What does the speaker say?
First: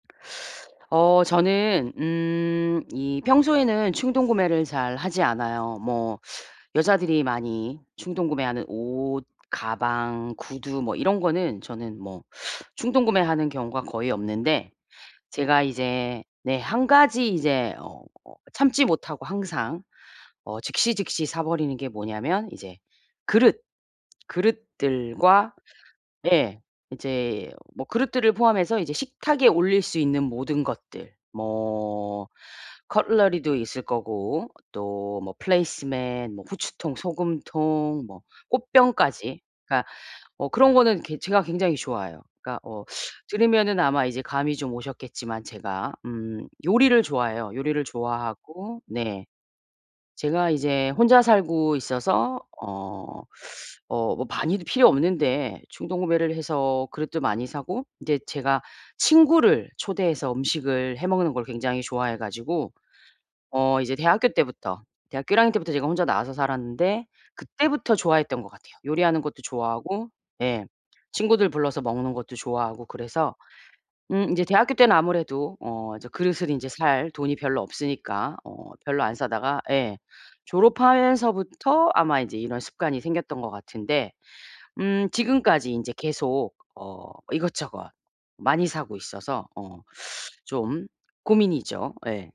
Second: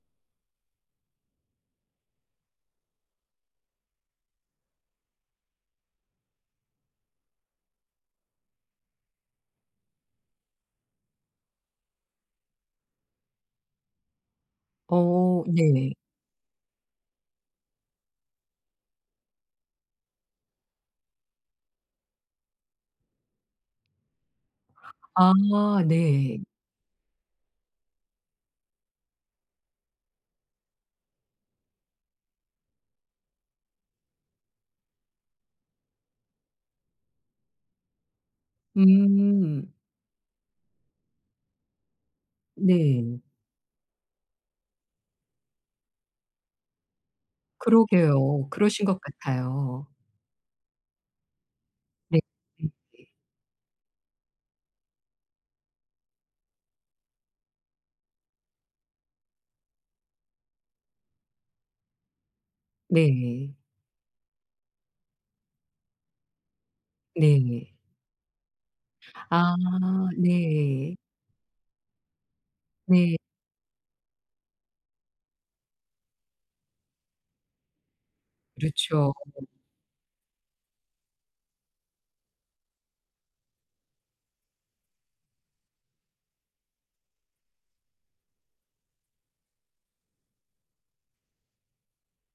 어 저는 음 이 평소에는 충동구매를 잘 하지 않아요. 뭐 여자들이 많이 충동구매하는 옷, 가방, 구두 뭐 이런 거는 저는 뭐 충동구매하는 경우가 거의 없는데 어 제가 네. 이제 네 1 가지 이제 어 참지 못하고 항상 어 즉시즉시 사 버리는 게 뭐냐면 이제 그릇, 아 그릇들과 네. 예 이제 뭐 그릇들을 포함해서 이제 식탁에 올릴 수 있는 모든 것들 뭐 커틀러리도 있을 거고 또 뭐 플레이스 매트, 뭐 후추통, 소금통 뭐 꽃병까지 음. 그러니까 어 그런 거는 괴 제가 굉장히 좋아해요. 그러니까 어 네. 들으면은 아마 이제 감이 좀 오셨겠지만 제가 음 요리를 좋아해요, 요리를 그러게요. 좋아하고 그러신 것 네. 같아요. 제가 이제 혼자 살고 네 있어서 네에. 어 어 뭐 많이도 필요 없는데 충동구매를 해서 그릇도 많이 사고 인제 제가 친구를 초대해서 음식을 해먹는 걸 굉장히 좋아해 가지고 네. 어 이제 대학교 때부터 대학교 1 학년 때부터 제가 혼자 나와서 살았는데 네. 그때부터 좋아했던 것 같아요. 요리하는 것도 아 좋아하고 예 네. 친구들 불러서 먹는 것도 좋아하고 네. 그래서 음 인제 대학교 때는 아무래도 어 이제 그릇을 인제 살 돈이 별로 없으니까 어 별로 그렇죠. 안 사다가 예 졸업하면서부터 아마 이제 이런 습관이 생겼던 것 같은데 음 지금까지 인제 계속 어 이것저것 많이 사고 있어서 어 좀 고민이죠. 예.